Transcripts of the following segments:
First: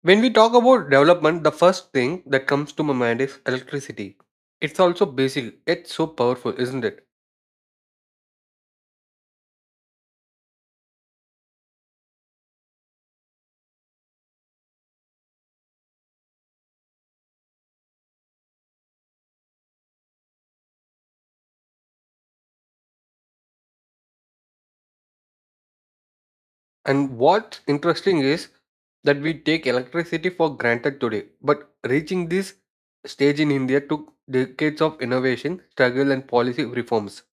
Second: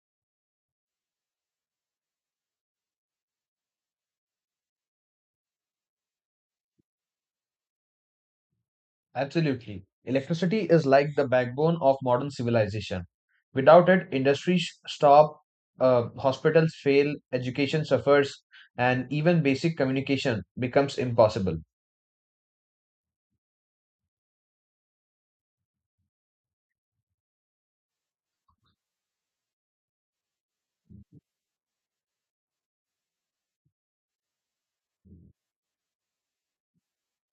When we talk about development, the first thing that comes to my mind is electricity. It's also basic, yet so powerful, isn't it? Absolutely. Electricity is like the backbone of modern civilization. Without it, industries stop, hospitals fail, education suffers, and even basic communication becomes impossible. And what's interesting is that we take electricity for granted today, but reaching this stage in India took decades of innovation, struggle, and policy reforms.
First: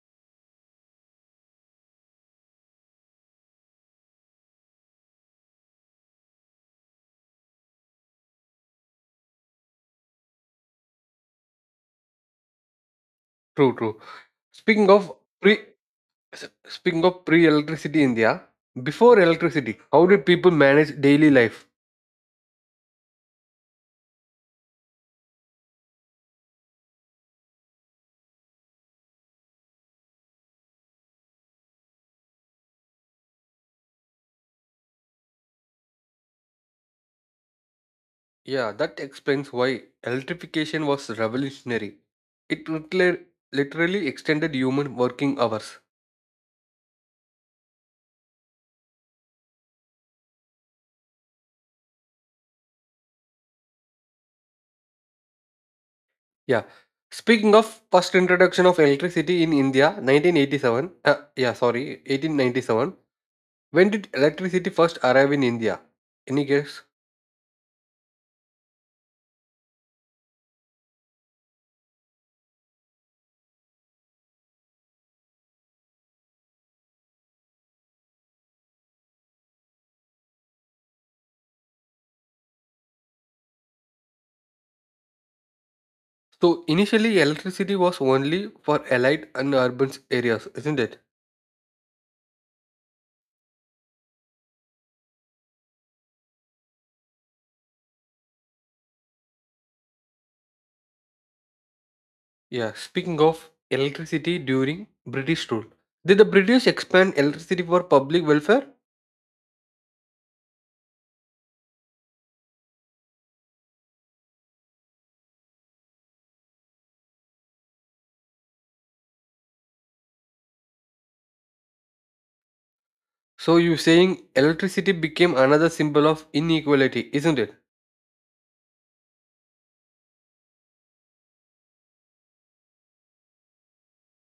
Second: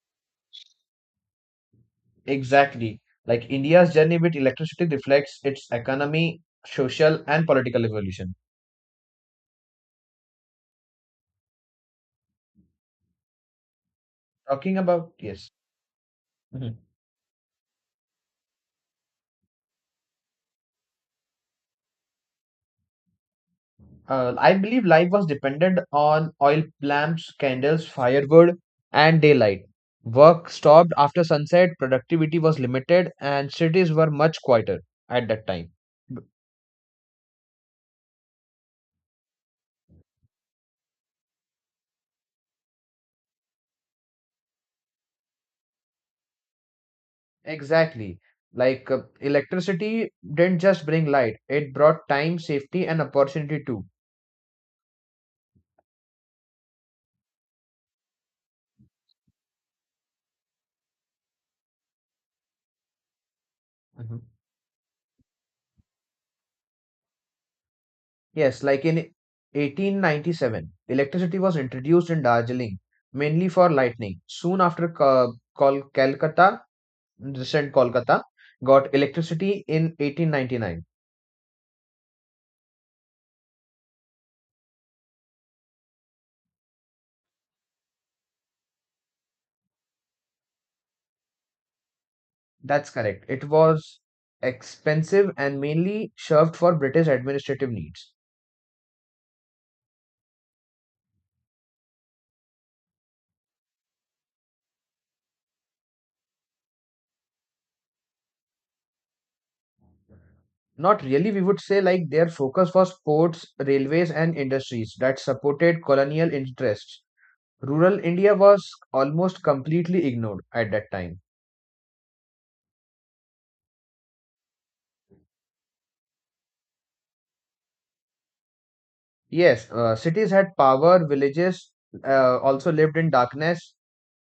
Exactly. Like India's journey with electricity reflects its economy, social, and political evolution. True, true. Talking Speaking about, of yes. pre, s- Mm-hmm. speaking of pre-electricity India, before electricity, how did people manage daily life? I believe life was dependent on oil lamps, candles, firewood, and daylight. Work stopped after sunset, productivity was limited, and cities were much quieter at that time. B- Yeah, that explains why electrification was revolutionary. It literally extended human working hours. Exactly. Like electricity didn't just bring light, it brought time, safety, and opportunity too. Yeah. Speaking of first introduction of electricity in India, 1987. Yeah, sorry, 1897. When did Mhm. electricity first arrive in India? Any guess? Yes, like in 1897, electricity was introduced in Darjeeling, mainly for lighting. Soon after Calcutta, recent Kolkata, got electricity in 1899. So initially, electricity was only for allied and urban areas, isn't it? That's correct. It was expensive and mainly served for British administrative needs. Yeah. Speaking of electricity during British rule, did the British expand electricity for public welfare? Not really, we would say like their focus was ports, railways, and industries that supported colonial interests. Rural India was almost completely ignored at that time. So you're saying electricity became another symbol of inequality, isn't it? Yes, cities had power, villages also lived in darkness,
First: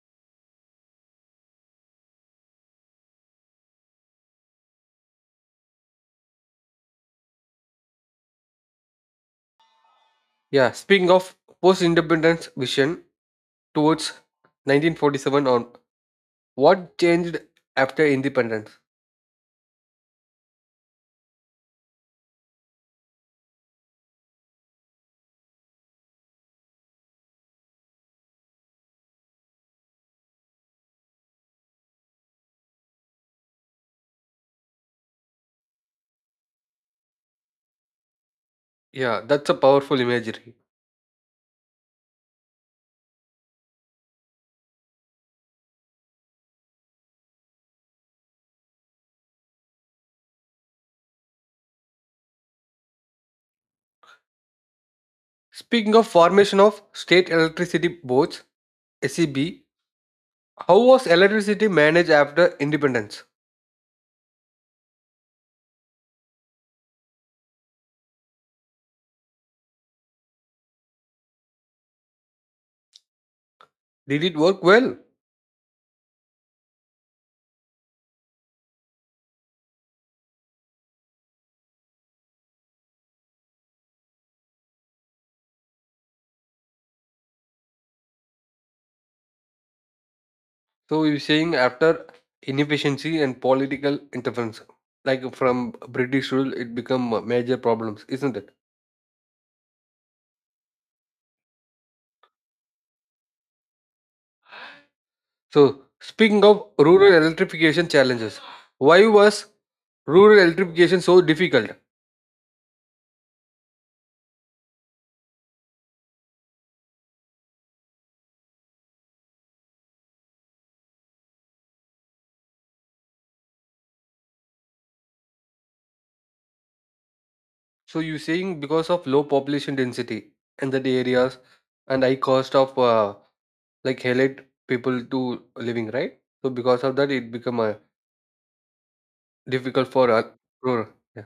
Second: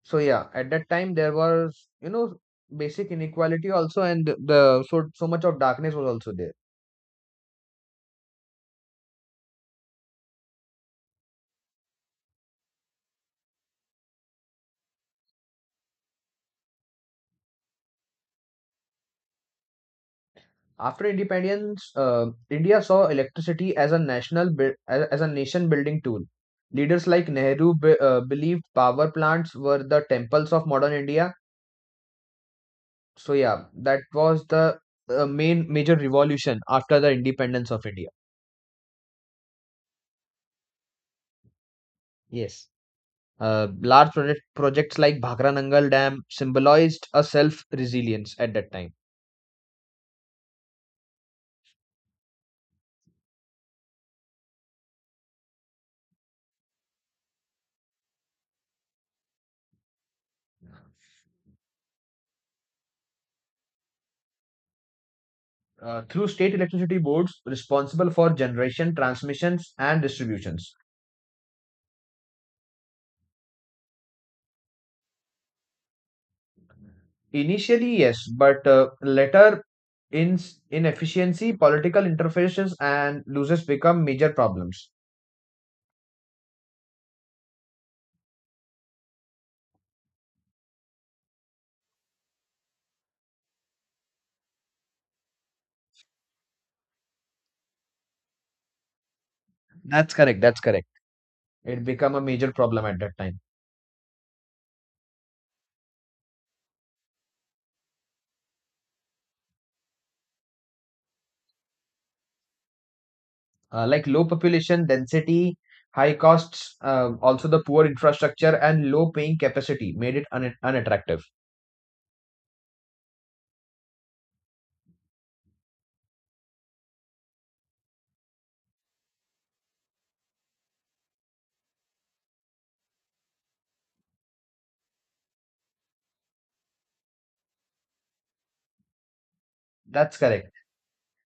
so yeah, at that time there was, you know, basic inequality also, and the so much of darkness was also there. Yeah, speaking of post-independence vision towards 1947, on what changed after independence. After independence, India saw electricity as a as a nation building tool. Leaders like Nehru believed power plants were the temples of modern India. So yeah, that was the main major revolution after the independence of India. Yeah, that's a powerful imagery. Yes, large projects like Bhakra Nangal Dam symbolized a self resilience at that time. Speaking of formation of state electricity boards, SEB, how was electricity managed after independence? Through state electricity boards responsible for generation, transmissions, and distributions. Did it work well? Initially, yes, but later, in inefficiency, political interferences, and losses become major problems. So you're saying after inefficiency and political interference, like from British rule, it become major problems, isn't it? That's correct. That's correct. It become a major problem at that time. So, speaking of rural electrification challenges, why was rural electrification so difficult? Like low population density, high costs, also the poor infrastructure and low paying capacity made it unattractive. So, you're saying because of low population density in that areas and high cost of like elite people to living, right? So, because of that, it become difficult for That's correct. rural. Yeah.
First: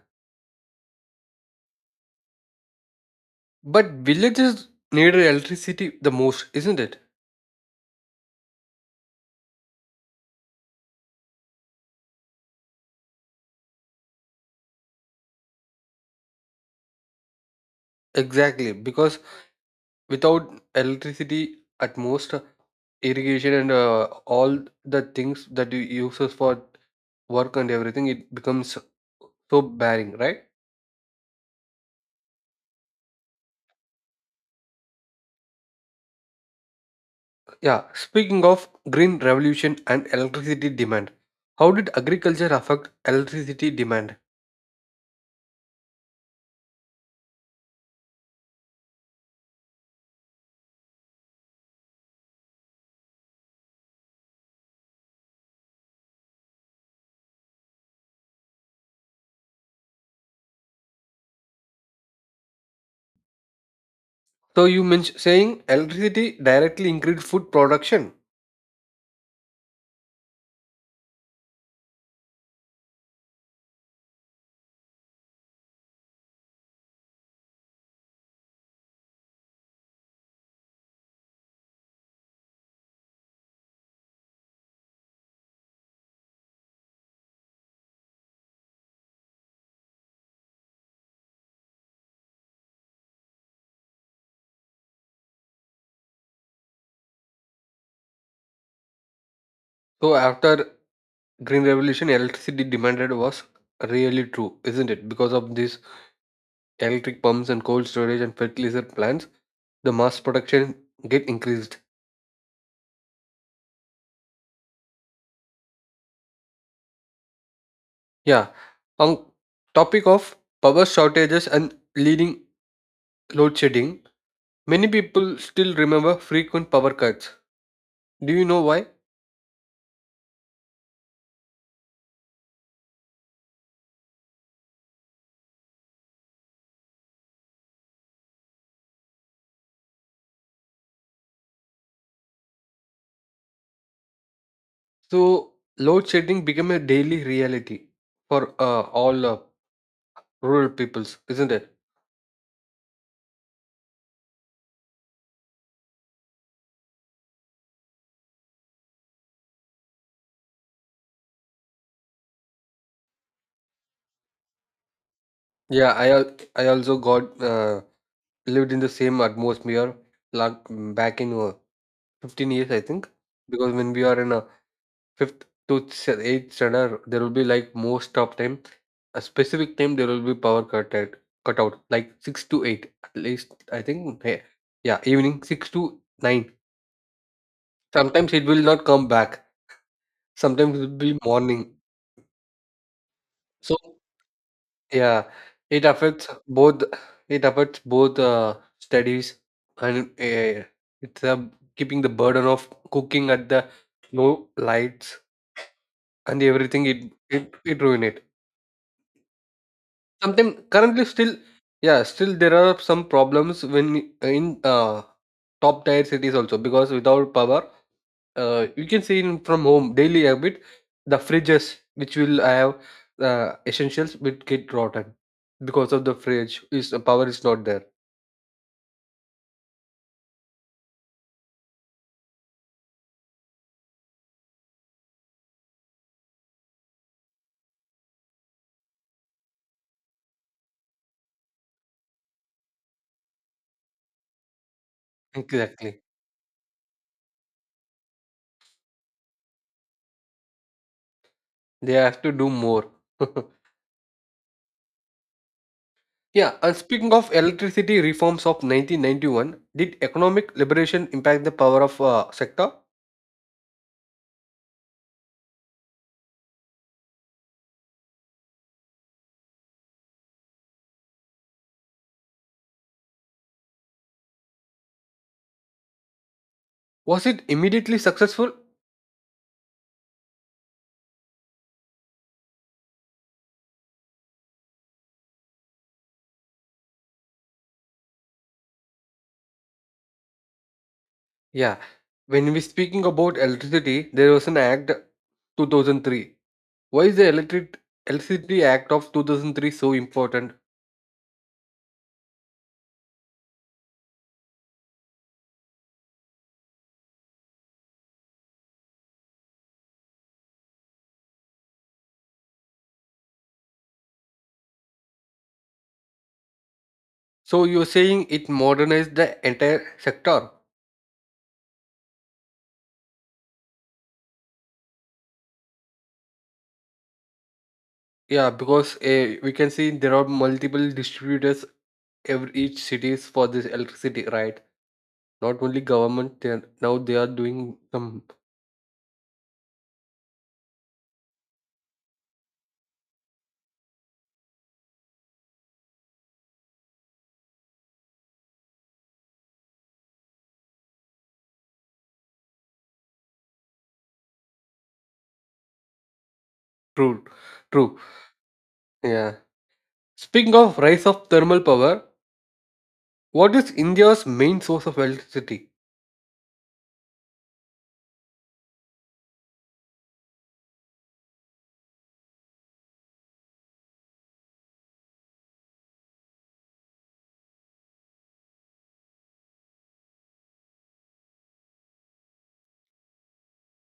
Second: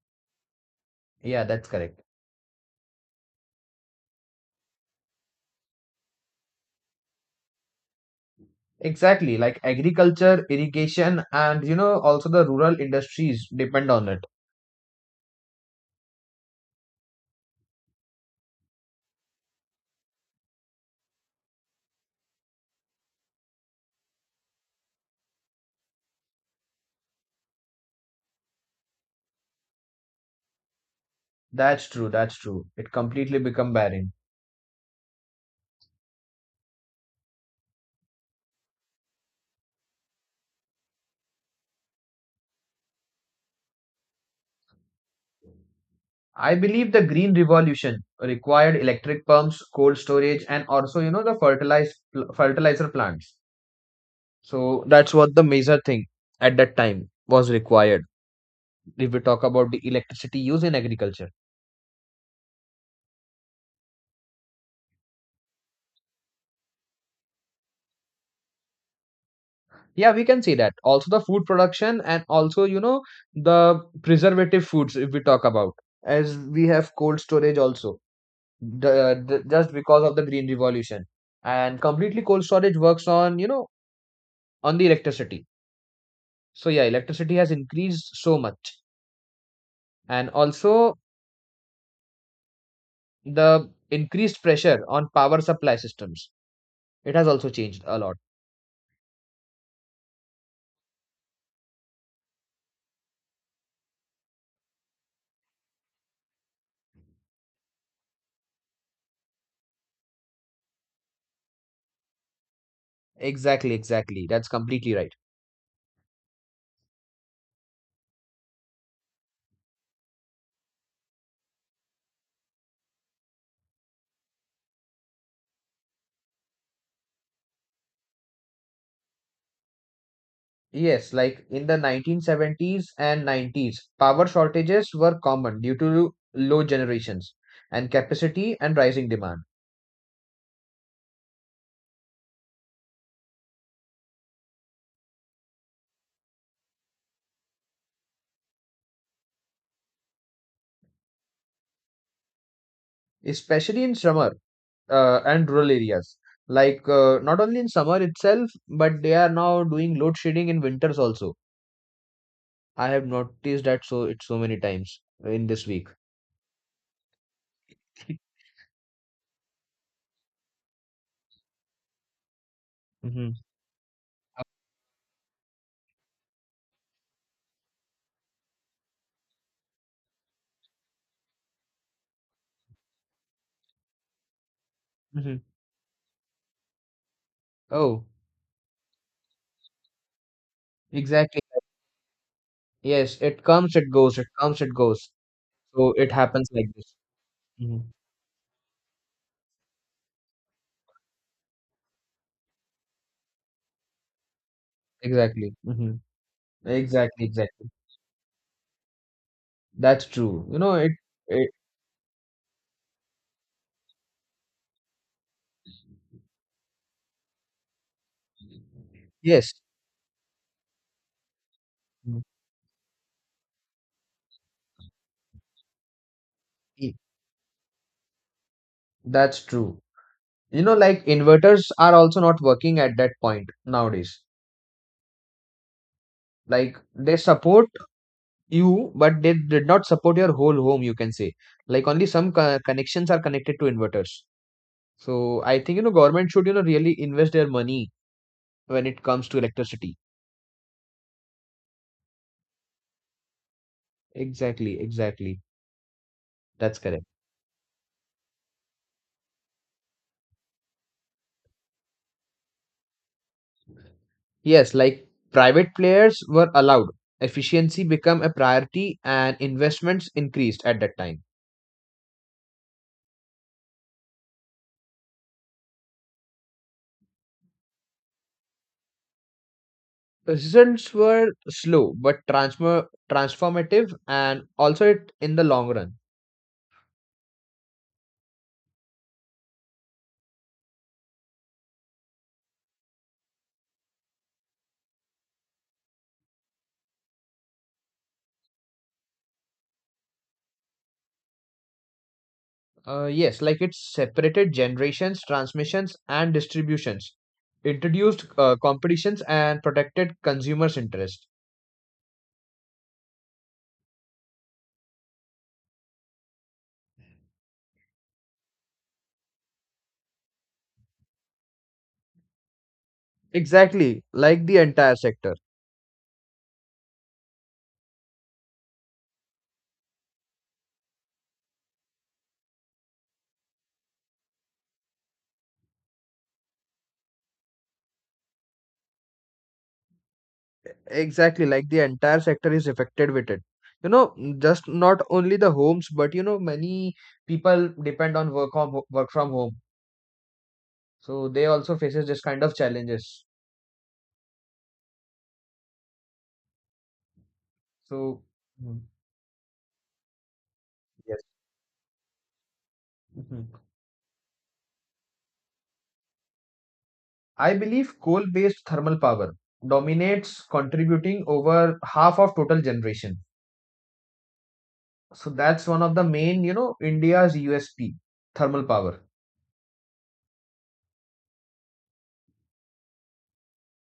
Yeah, that's correct. But villages need electricity the most, isn't it? Exactly, like agriculture, irrigation, and, you know, also the rural industries depend on it. Exactly, because without electricity at most irrigation and all the things that you uses for work and everything, it becomes so barren, right? That's true, that's true. It completely become barren. Yeah, speaking of green revolution and electricity demand, how did agriculture affect electricity demand? I believe the green revolution required electric pumps, cold storage, and also, you know, the fertilizer plants. So that's what the major thing at that time was required. If we talk about the electricity used in agriculture. So you mentioned saying electricity directly increased food production. Yeah, we can see that also the food production, and also, you know, the preservative foods, if we talk about, as we have cold storage also, just because of the green revolution, and completely cold storage works on, you know, on the electricity. So yeah, electricity has increased so much, and also the increased pressure on power supply systems, it has also changed a lot. So after green revolution, electricity demanded was really true, isn't it, because of these electric pumps and cold storage and fertilizer plants, the mass production get increased. Exactly, exactly, that's completely right. Yeah. On topic of power shortages and leading load shedding, many people still remember frequent power cuts. Do you know why? Yes, like in the 1970s and 90s, power shortages were common due to low generations and capacity and rising demand, So load shedding became a daily reality for all rural peoples, isn't it? especially in summer and rural areas. Like not only in summer itself, but they are now doing load shedding in winters also. I have noticed that so it so many times in this week. Yeah, I also got lived in the same atmosphere like back in 15 years, I think, Hmm. because when we are in a fifth to eighth standard, there will be like most of time, a specific time there will be power cut at cut out like six to eight at least. I think yeah, Hmm. evening six to nine. Oh, Sometimes it will not come back. Sometimes it will be exactly. morning. Yes, it comes, So it goes, it comes, it goes. yeah, it So it affects happens like both. this. It Hmm. affects both studies and it's keeping the burden of cooking at the no lights Exactly. Mhm. and everything. It Exactly, it exactly. it ruin it. That's true. You Sometime know, it, currently still it yeah, still there are some problems when we- in top tier cities also, because without power, you can see in yes. from home daily habit the fridges which Mm. will have essentials will get rotten because of the fridge is E- the power is not there. that's true. You know, like inverters are also not working at that point nowadays. Like they support you, but they did not support your whole home, you can say. Like only some connections are connected to inverters. So I think, you know, Exactly. government should, you know, really invest their money when it comes to electricity. They have to do more. Exactly, exactly. Yeah, and That's correct. speaking of electricity reforms of 1991, did economic liberation impact the power of sector? Yes, like private players were allowed. Efficiency became a priority and investments increased at that time. Was it immediately successful? Results were slow but transfer transformative, and also it in the long run. Yeah, when we speaking about electricity, there was an act 2003. Why is the electricity act of 2003 so important? Yes, like it separated generations, transmissions, and distributions, introduced competitions, and protected consumers' interest. So you're saying it modernized the entire sector? Exactly, like the entire sector. Yeah, because we can see there are multiple distributors every each cities for this electricity, right? Not only government, they are, now they are doing some Exactly, like the entire sector is affected with it. You know, just not only the homes, but, you know, many people depend on work from home, so they also faces this kind of challenges. true, true. So, mm, Yeah. Speaking of rise yes. of thermal power, Mhm. what is India's main source of electricity? I believe coal-based thermal power dominates, contributing over half of total generation. So that's one of the main, you know, India's USP, thermal power.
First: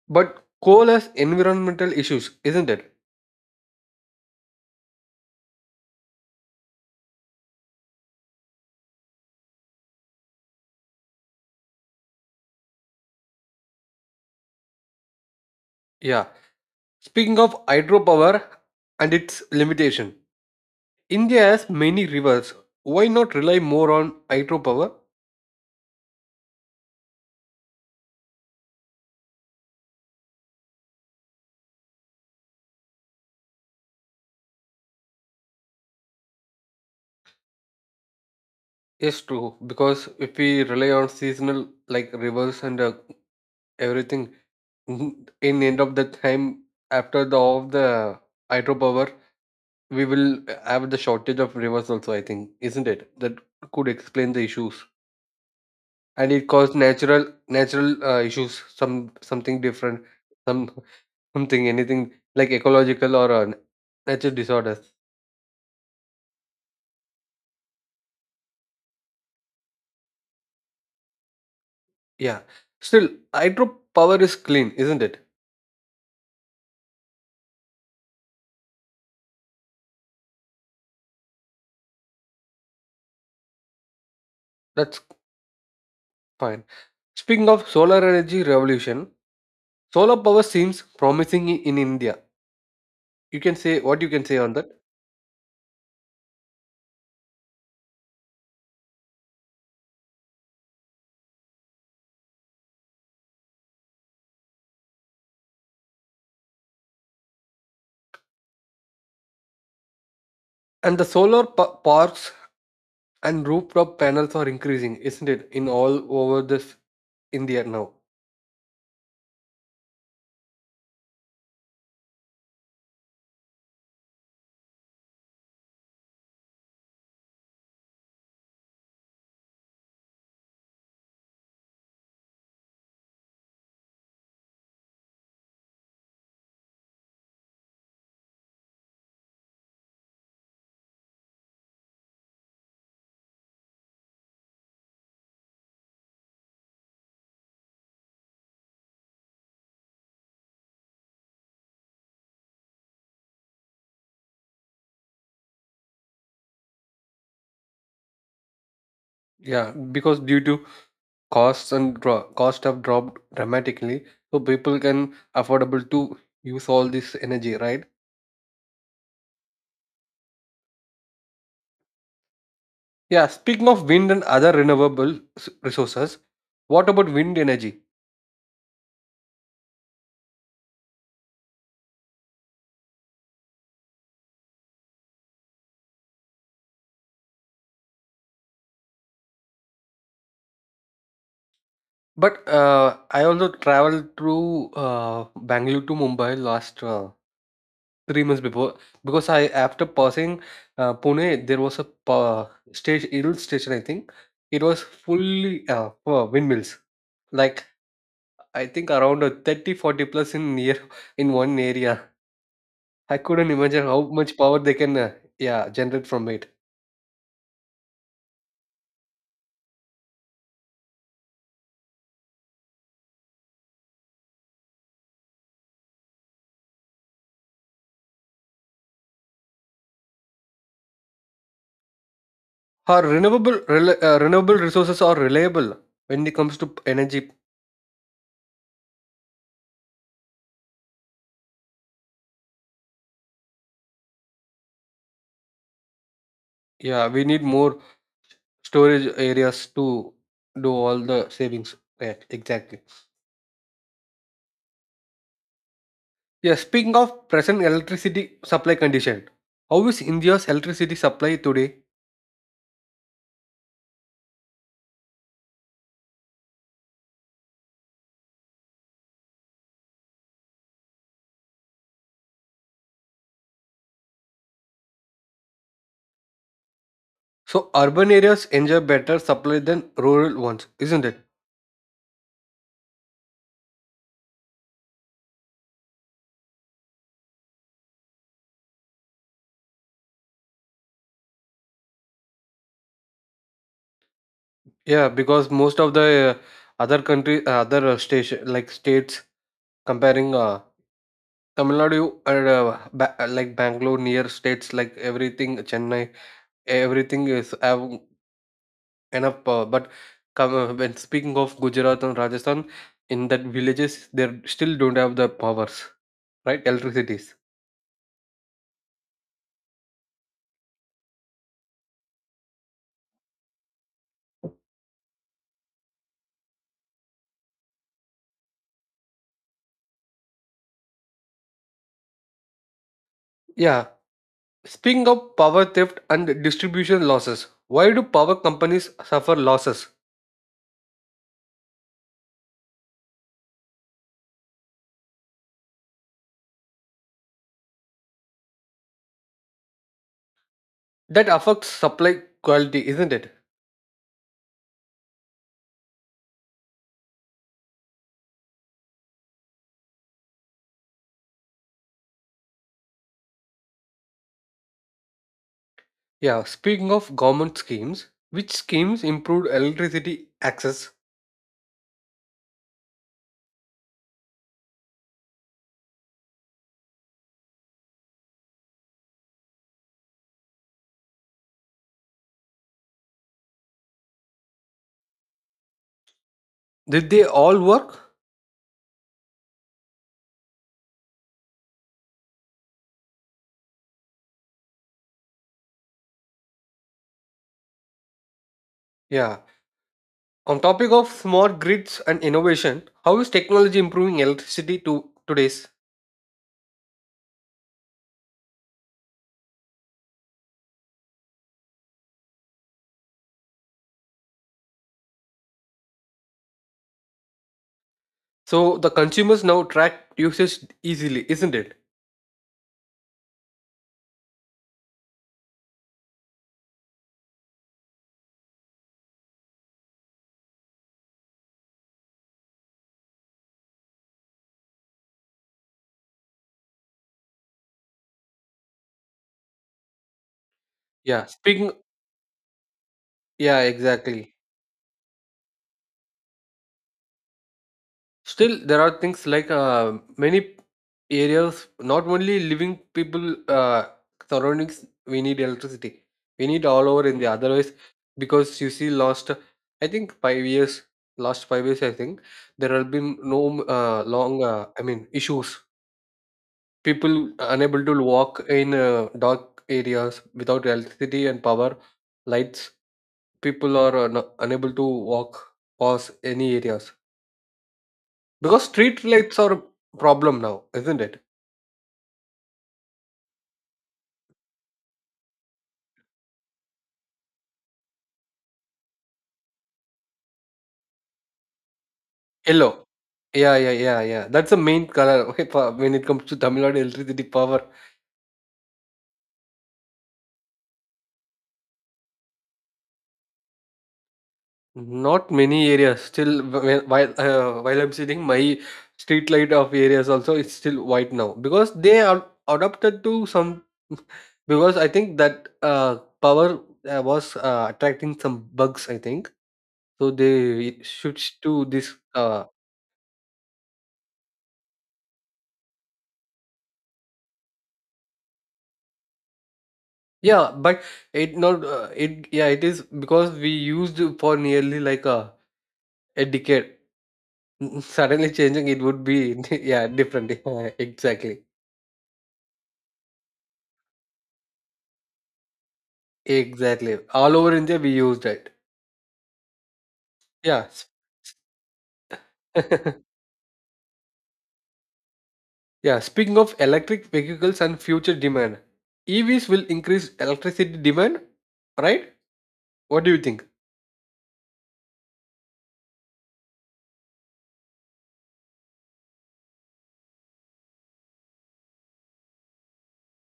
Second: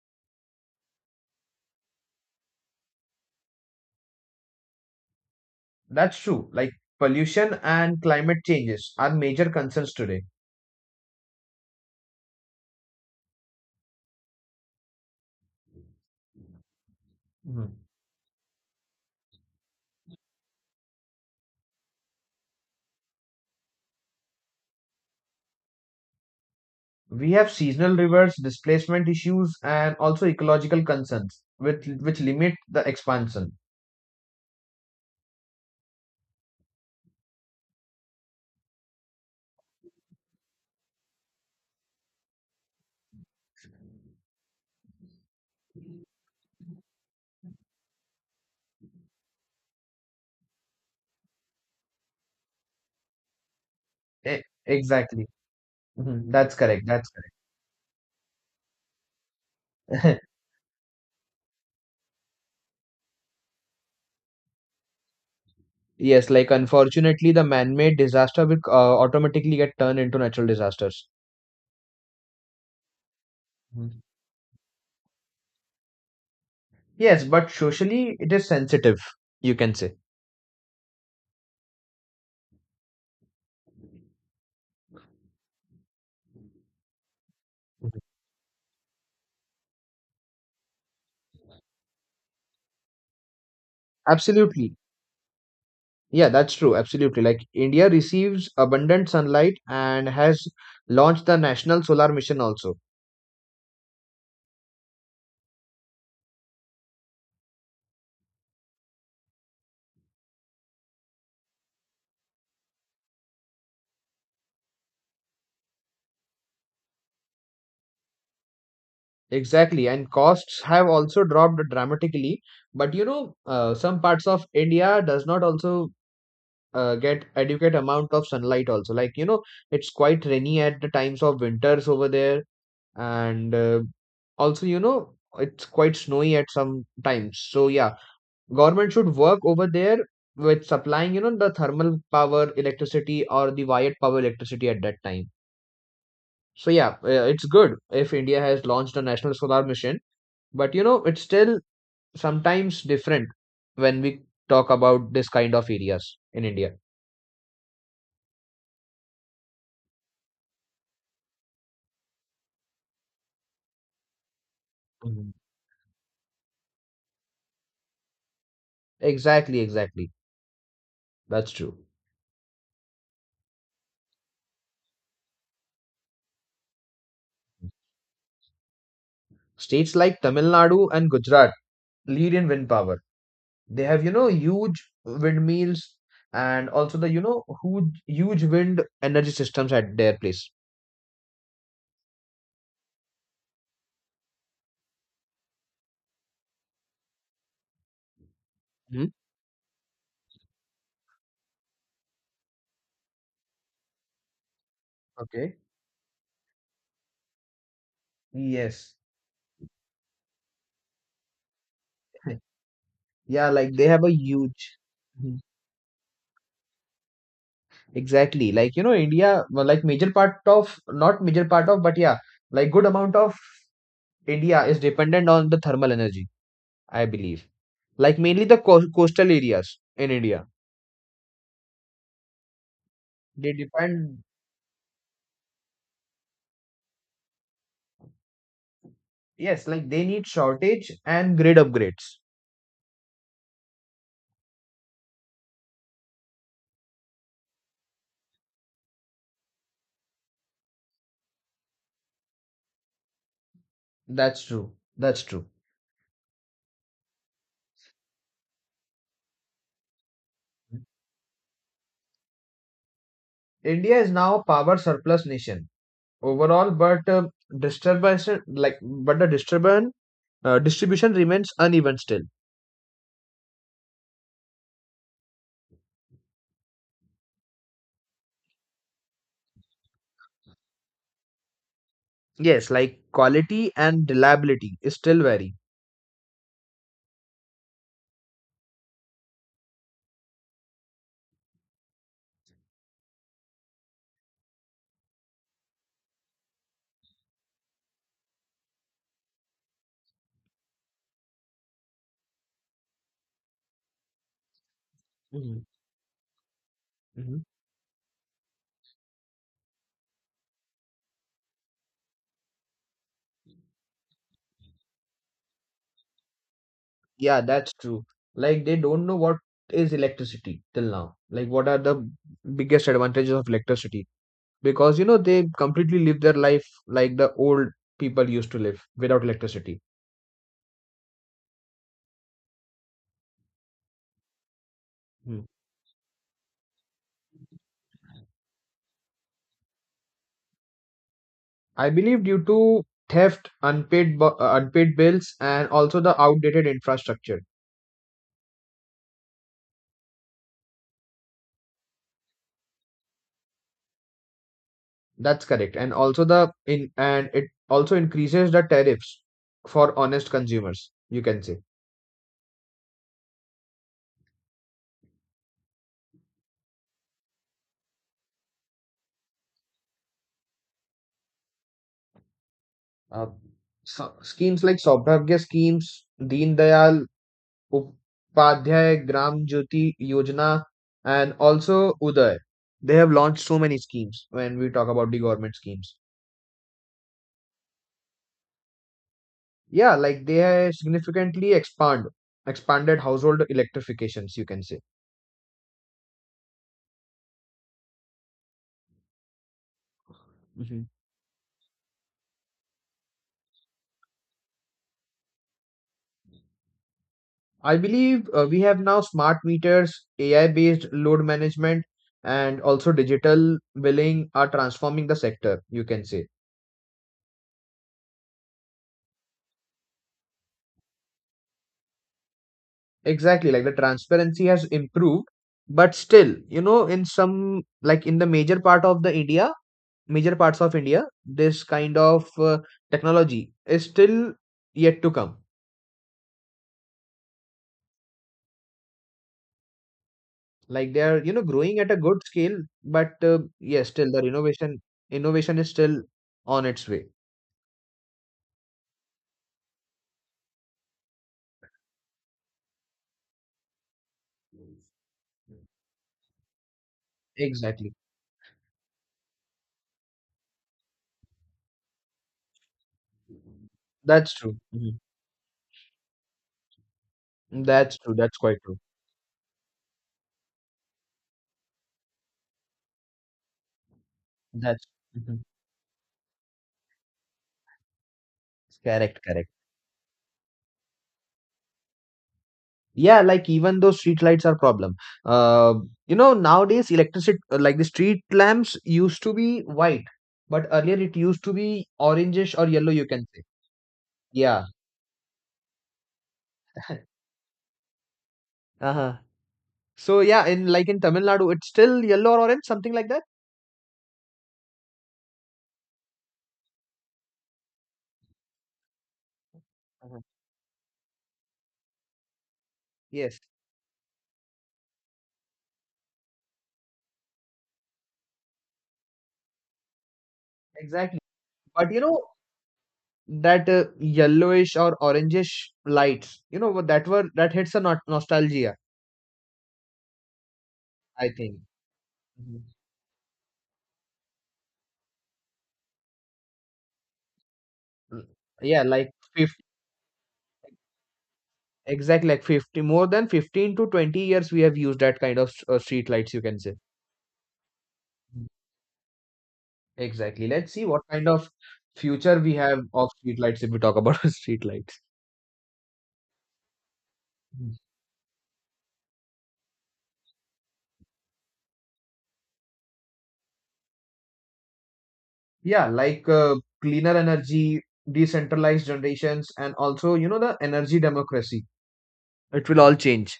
But coal has environmental issues, isn't it? That's true. Like pollution and climate changes are major concerns today. Yeah. Speaking of Mhm. hydropower and its limitation, India has many rivers. Why not rely more on hydropower? We have seasonal rivers, displacement issues, and also ecological concerns, which limit the expansion. Yes, true. Because if we rely on seasonal like rivers and everything, in end of the time after the of the hydropower, we will have the shortage of rivers also. I think, isn't it? That could explain the issues. Exactly. Mhm. And it That's caused correct. That's natural issues, some something different, correct. some something anything like ecological or natural disorders. Yes, like unfortunately, the man-made disaster will automatically get turned into natural disasters. Yeah, still Mhm. hydropower is clean, isn't it? Yes, but socially, it is sensitive, you can say. That's fine. Speaking of solar Mhm. energy revolution, solar power seems promising in India. You can say, what you can say on that? Absolutely. Yeah, that's true. Absolutely. Like India receives abundant sunlight and has launched the National Solar Mission also. And the parks and rooftop panels are increasing, isn't it, in all over this India now? Exactly, and costs have also dropped dramatically. But you know, some parts of India does not also get adequate amount of sunlight. Also, like, you know, it's quite rainy at the times of winters over there, and also, you know, it's quite snowy at some times. So yeah, government should work over there with supplying, you know, the thermal power electricity or the wired power electricity at that time. So yeah, it's good if India has launched a national solar mission, but, you know, it's still sometimes different when we talk about this kind of areas in India. Yeah, because due to cost have dropped dramatically, so people can Mhm. affordable to use all this energy, right? Exactly, exactly. That's true. Yeah, speaking of wind and other resources, what about wind energy? States like Tamil Nadu and Gujarat lead in wind power. They have, you know, huge windmills, and also the, you know, huge wind energy systems at their place. But I also traveled through Bangalore to Mumbai last 3 months before, Mhm. because I after passing Pune, there was a uh, station hill station, I think. It was fully Okay. For windmills like I think Yes. around 30, 40 plus in year in one area. I Yeah, couldn't like imagine they how have a much power they huge. can Mhm. yeah generate from it. Exactly. Like, you know, India, well, like not major part of, but yeah, like good amount of India is dependent on the thermal energy, I believe. Like mainly the coastal areas in India. Our They depend, renewable resources are reliable when it comes to energy. yes, like they need shortage and grid upgrades. Yeah, we need more storage areas to do all the savings. Yeah, exactly. That's true. That's true. Yeah, speaking of present electricity supply condition, how is India's electricity supply today? India is now a power surplus nation overall, but disturbance like but the disturbance distribution remains uneven still. So urban areas enjoy better supply than rural ones, isn't it? Yes, like quality and reliability is still vary. Yeah, because most of the other country, other station like states, comparing Tamil Nadu and like Bangalore near states like everything Mhm. Chennai, everything Mhm. is have enough. But when speaking of Gujarat and Rajasthan, in that villages they still don't have the powers, right? Electricities. Yeah, that's true. Like they don't know what is electricity till now. Like what are the biggest advantages of electricity? Because, you know, they completely live their life like the old people used to live without electricity. Yeah. Speaking of Hmm. power theft and distribution losses, why do power companies suffer losses? I believe due to theft, unpaid bills, and also the outdated infrastructure. That affects supply quality, isn't it? That's correct. And also the in and it also increases the tariffs for honest consumers, you can say. Yeah, speaking of government schemes, which schemes improved electricity access? Uh, so schemes like Saubhagya schemes, Deen Dayal Upadhyay Gram Jyoti Yojana, and also Uday. They have launched so many schemes when we talk about the government schemes. Did they all work? Yeah, like they have significantly expanded household electrifications, you can say. Yeah. On Mhm. topic of smart grids and innovation, how is technology improving electricity to today's? I believe we have now smart meters, AI based load management, and also digital billing are transforming the sector, you can say. So the consumers now track usage easily, isn't it? Exactly, like the transparency has improved, but still, you know, in some, like in the major parts of India, this kind of technology is still yet to come. Like they are, Yeah. you know, Speaking growing at a good scale, but yeah, yes, still the exactly. Innovation is still on its way. Still, there are things like many areas, not only living people surroundings, we need electricity. We need all over India. Otherwise, Exactly. because you see, last I think 5 years, last 5 years, I think there have been no That's true. Mhm. Issues. People unable That's to true. That's walk quite in true. Dark areas without electricity and power, lights. People are unable That's to Mhm. walk past any areas because street correct. lights Correct. are a problem now, isn't it? Yeah, like even though street lights are problem. Uh, you know, nowadays electricity like the street lamps used to be white, but earlier it used to be orangish or Yellow. yellow. You can say. Yeah, yeah, yeah, yeah. That's the Yeah. main color. Okay, when it comes to Tamil Nadu electricity power, Uh-huh. So yeah, in like in Tamil Nadu, it's still yellow or orange, something like that. not many areas. Still, while I'm sitting, my street light of areas Uh-huh. also is still white now because they are adopted to Yes, some. Because I think that power was attracting some bugs. I think so. They exactly. switched to But this. you know Uh, that yellowish or orangish lights, you know what that were that hits a not nostalgia, Yeah, but I it think. not it yeah Mhm. it is because we used for nearly like a decade. Mm. Suddenly changing it Yeah, would like be 50, yeah different. Exactly, exactly like 50, more than 15 to 20 years we have used that kind of street lights, you can say. exactly. All over India we used Mm. it. Exactly. Yeah, Let's see what kind of future we have of street lights if we talk about street lights. yeah. Speaking of electric vehicles and future demand, EVs will increase electricity demand, right? What do you think? Yeah, like cleaner energy, decentralized generations, and also, you know, the energy democracy, it will all change.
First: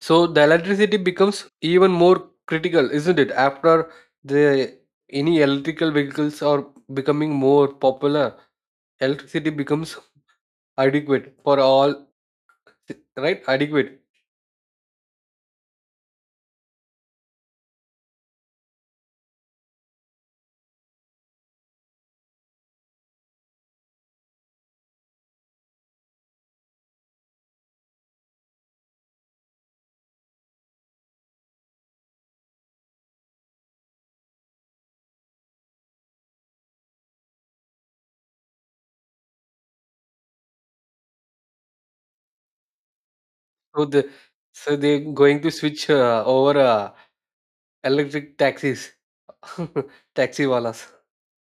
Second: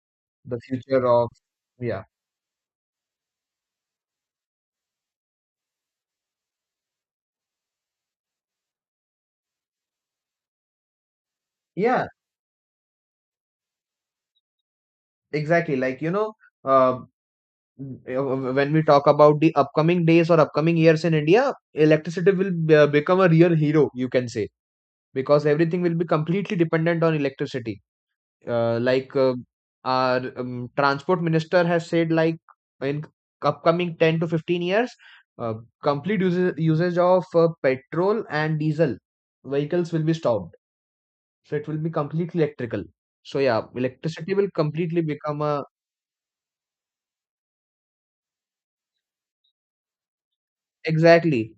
So the The electricity future of, becomes even yeah, more critical, isn't it? After the any electrical vehicles are becoming more popular, electricity becomes adequate for all, yeah, right? Adequate. exactly. Like, you know, uh, when we talk about the upcoming days or upcoming years in India, electricity will become a real hero, you can say, because everything will be completely dependent on electricity. Like our transport minister has said, like, in upcoming 10 to 15 years, uh, usage of petrol and diesel vehicles will be stopped, so it will be completely electrical, so yeah, So the electricity will so they're completely going become to a switch over electric taxis, taxi wallas. exactly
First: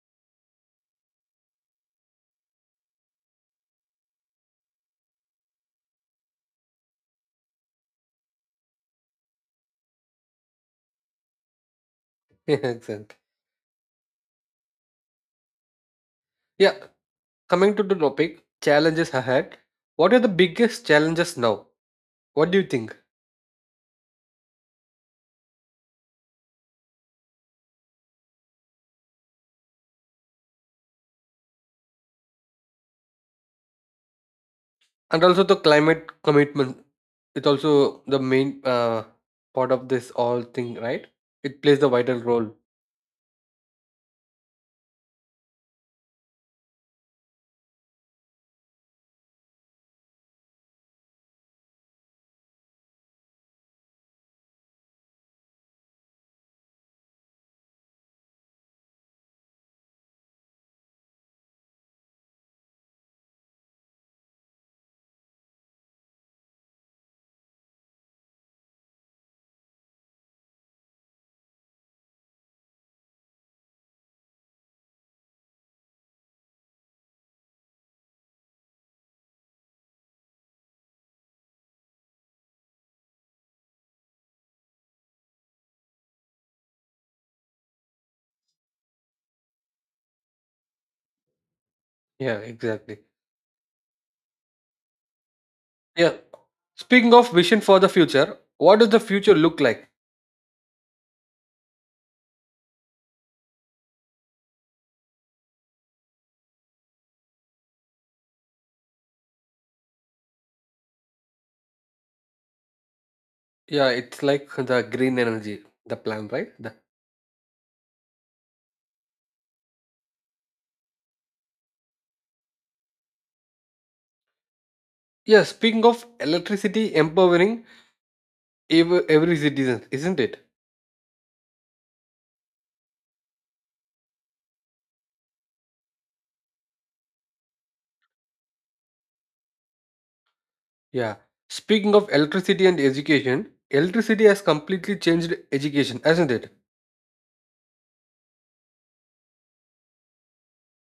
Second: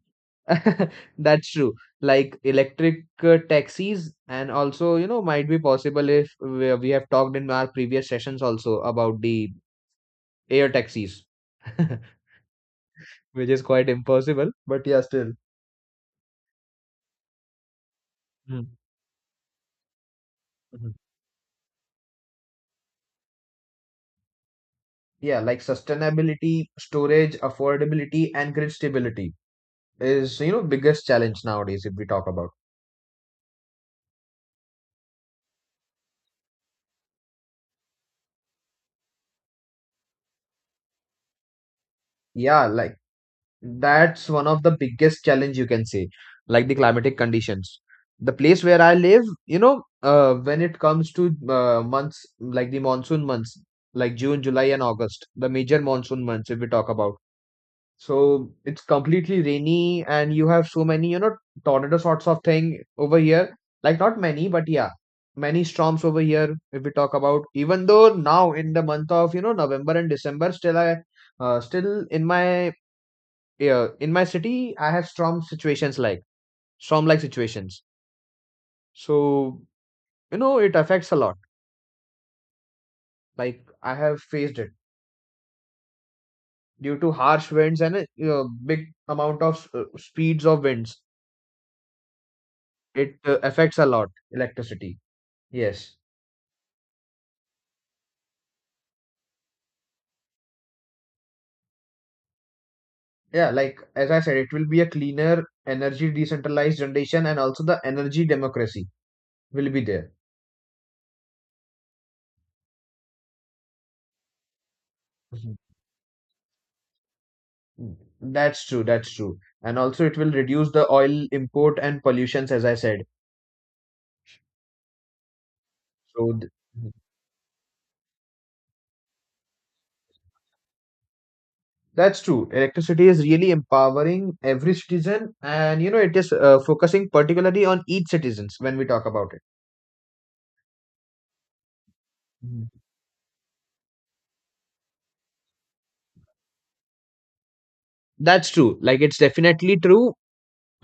that's true, like electric taxis, and also, you know, might be possible if we have talked in our previous sessions also about the air taxis Yeah, excellent. which is quite impossible, but yeah, still. Yeah, coming to the topic, Mhm. challenges ahead. What are the biggest Mhm. challenges now? What do you think? Yeah, like sustainability, storage, affordability, and grid stability is, you know, biggest challenge nowadays if we talk about. And also the climate commitment, it's also the main part of this all thing, right? It plays the vital role. Yeah, like that's one of the biggest challenge you can say, like the climatic conditions. The place where I live, you know, when it comes to months like the monsoon months, like June, July, and August, the major monsoon months if we talk about, so it's completely rainy, and you have so many, you know, tornado sorts of thing over here. Like not many, but yeah, many storms over here. If we talk about, even though now in the month of you know November and December, still I, still in my yeah, in my city, I have storm like situations. So you know it affects a lot. Like I have faced it due to harsh winds and a you know, big amount of speeds of winds. Yeah, exactly. It affects a lot electricity. Yes. Yeah, speaking of vision for the future, what does the future look like? Yeah, like as I said, it will be a cleaner, energy decentralized generation, and also the energy democracy will be there. Yeah, it's like the green Mhm. energy, the plan, right, the, Mm, that's true. That's true. And also, it will reduce the oil import and pollutions, as I said. yeah, speaking of So th- electricity Mhm. empowering every citizen, isn't it? That's true. Electricity is really empowering every citizen, and you know, it is focusing particularly on each citizens when we talk about it. Yeah, speaking of electricity Mhm. and education, electricity has completely changed education, hasn't it? That's true. Like it's definitely true.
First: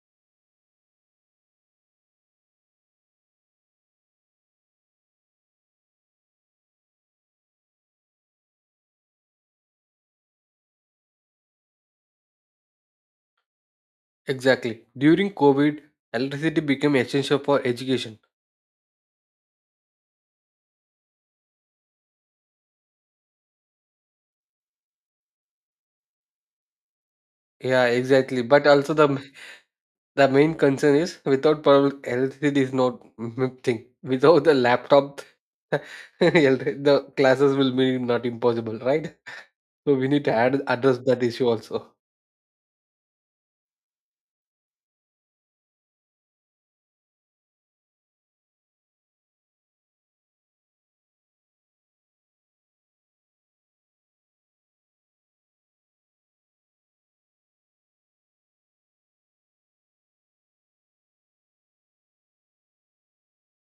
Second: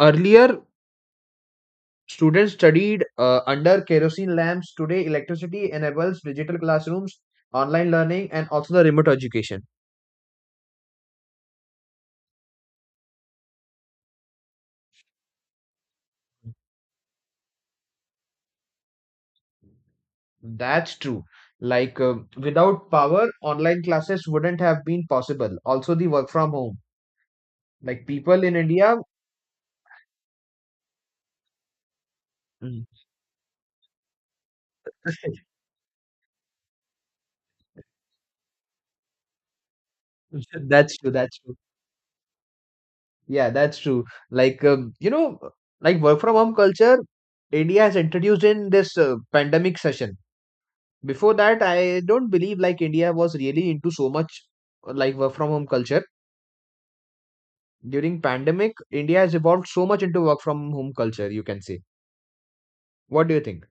Earlier, students studied under kerosene lamps. Today, electricity enables digital classrooms, online learning, and also the remote education. Exactly. During COVID, electricity became essential for education. That's true. Like without power, online classes wouldn't have been possible. Also, the work from home. Yeah, Like people exactly. in But also India, the main concern is without power, electricity is mm. not m- thing. Without the laptop, the classes will be not impossible, right? So we need to That's address true. that That's issue true. also. Yeah, that's true. Like you know, like work from home culture, India has introduced in this pandemic session. Before that, I don't believe like India was really into so much like work from home culture. During pandemic, India has evolved so much into work from home culture, you can say. What do you think?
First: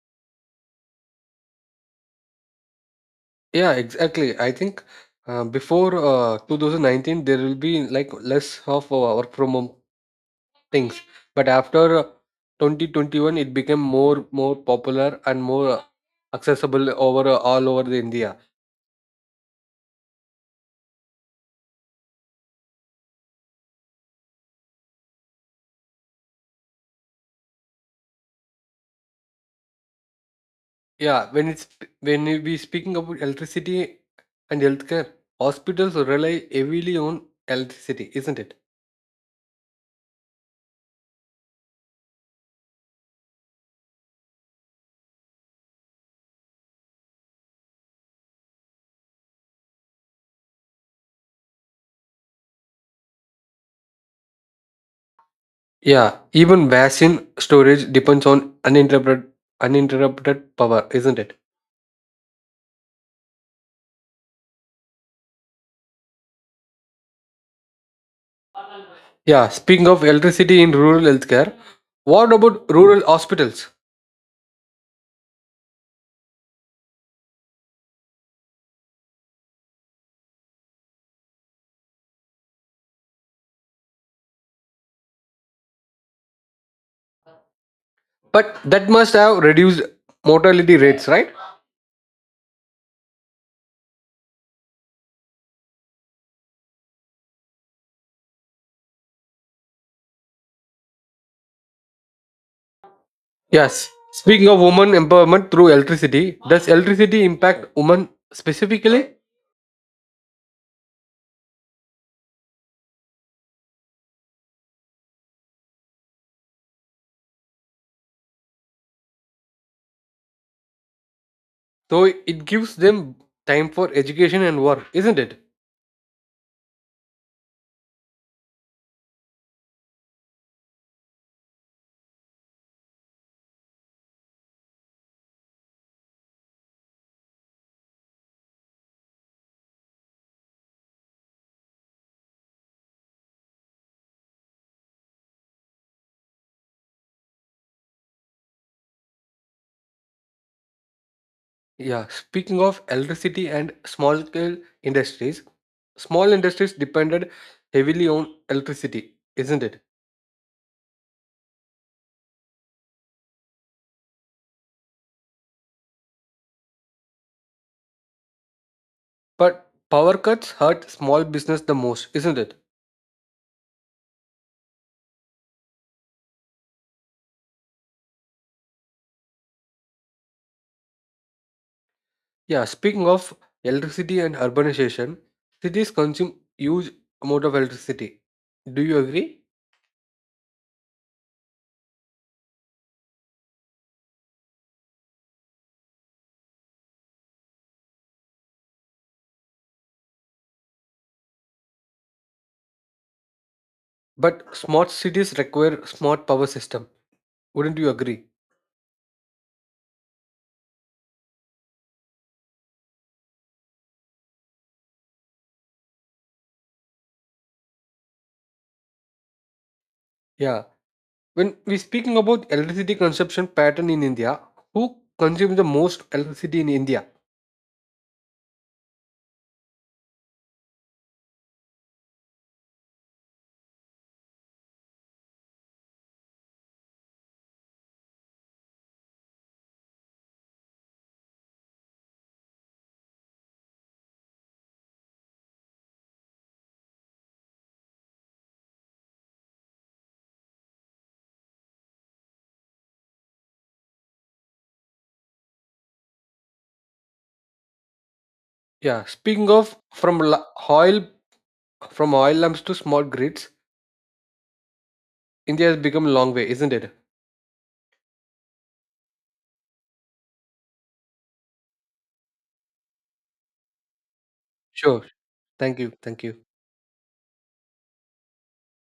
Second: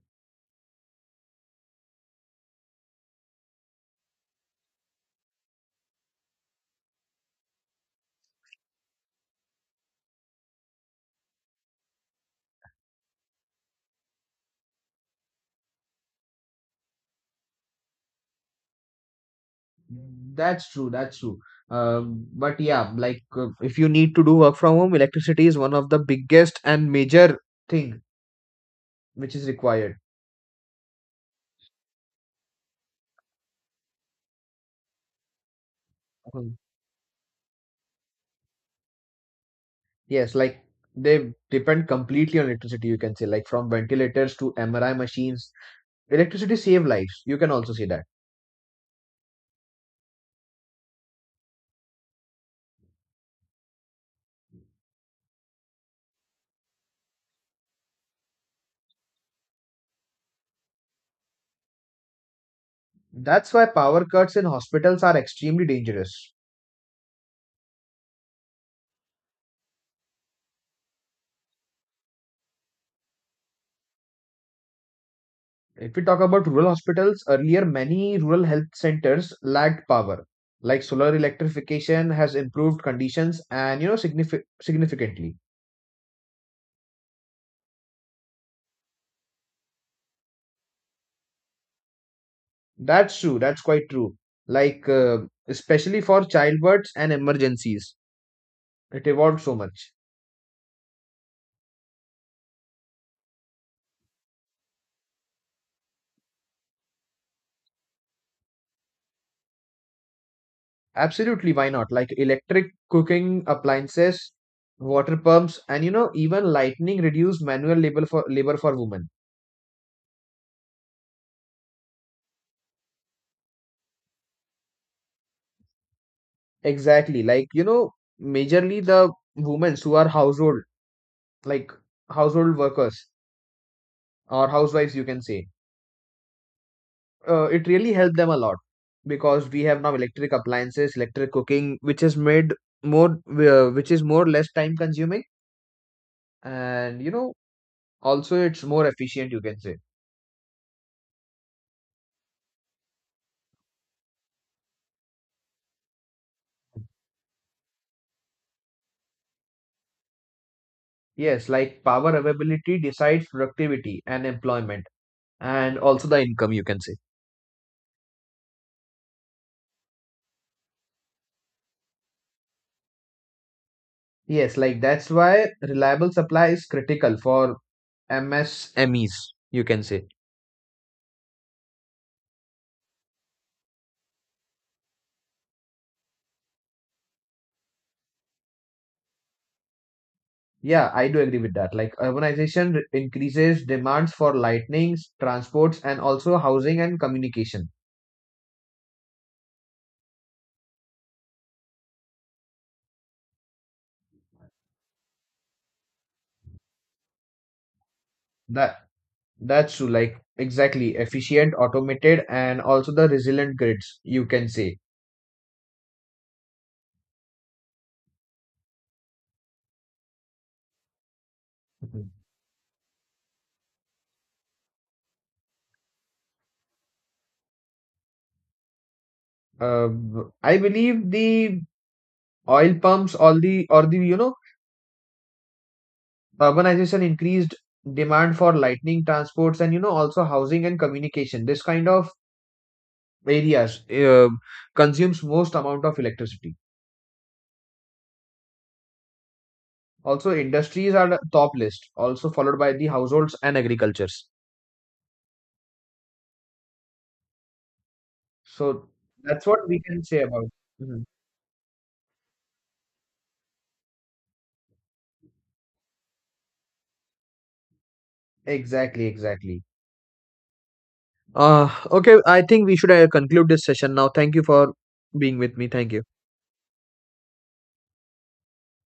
Yeah, exactly. I think before 2019, there will be like less of work from home Things, but after 2021, it became more popular and more accessible over all over the India. That's true. That's true. But yeah, like if you need to do work from home, electricity is one of the biggest and major thing which is required. Yeah, when it's when we speaking about electricity and healthcare, hospitals rely Mhm. heavily on electricity, isn't it? Yes, like they depend completely on electricity, you can say, like from ventilators to MRI machines. Electricity save lives. You can also say that. Yeah, even vaccine storage depends on uninterrupted power, isn't it? That's why power cuts in hospitals are extremely dangerous. Yeah, speaking of electricity in rural healthcare, what about rural hospitals? If we talk about rural hospitals, earlier many rural health centers lacked power. Like solar electrification has improved conditions and you know significantly. But that must have reduced mortality rates, right? That's true. That's quite true. Like especially for childbirths and emergencies, it evolved so much. Yes. Speaking of women empowerment through electricity, does electricity impact women specifically? Absolutely, why not? Like electric cooking appliances, water pumps, and you know even lightning reduced manual labor for women. So it gives them time for education and work, isn't it? Exactly. Like, you know, majorly the women who are household, like household workers or housewives, you can say, it really helped them a lot because we have now electric appliances, electric cooking, which is made which is more less time consuming. And, you know, also it's more efficient, you can say. Yeah. Speaking of electricity and small scale industries, small industries depended heavily on electricity, isn't it? Yes, like power availability decides productivity and employment and also the income, you can say. But power cuts hurt small business the most, isn't it? Yes, like that's why reliable supply is critical for MSMEs, you can say. Yeah. Speaking of electricity and urbanization, cities consume huge amount of electricity. Do you agree? Yeah, I do agree with that. Like increases demands for lightnings, transports, and also housing and communication. But smart cities require smart power system. Wouldn't you agree? That that's true. Like exactly efficient, automated, and also the resilient grids. You can say. Yeah. When we Mhm. speaking about electricity consumption pattern in India, who consumes the most electricity in India? I believe the oil pumps, all the or the you know urbanization increased demand for lightning transports and you know also housing and communication. This kind of areas consumes most amount of electricity. Also, industries are the top list, also followed by the households and agricultures. So Yeah. that's Speaking what of we can say about. Mhm. oil from oil lamps to small grids, India has become a long way, isn't it? Exactly, exactly. Okay, I think we should conclude this session now. Thank you for Sure. being with me. Thank Thank you. you. Thank you.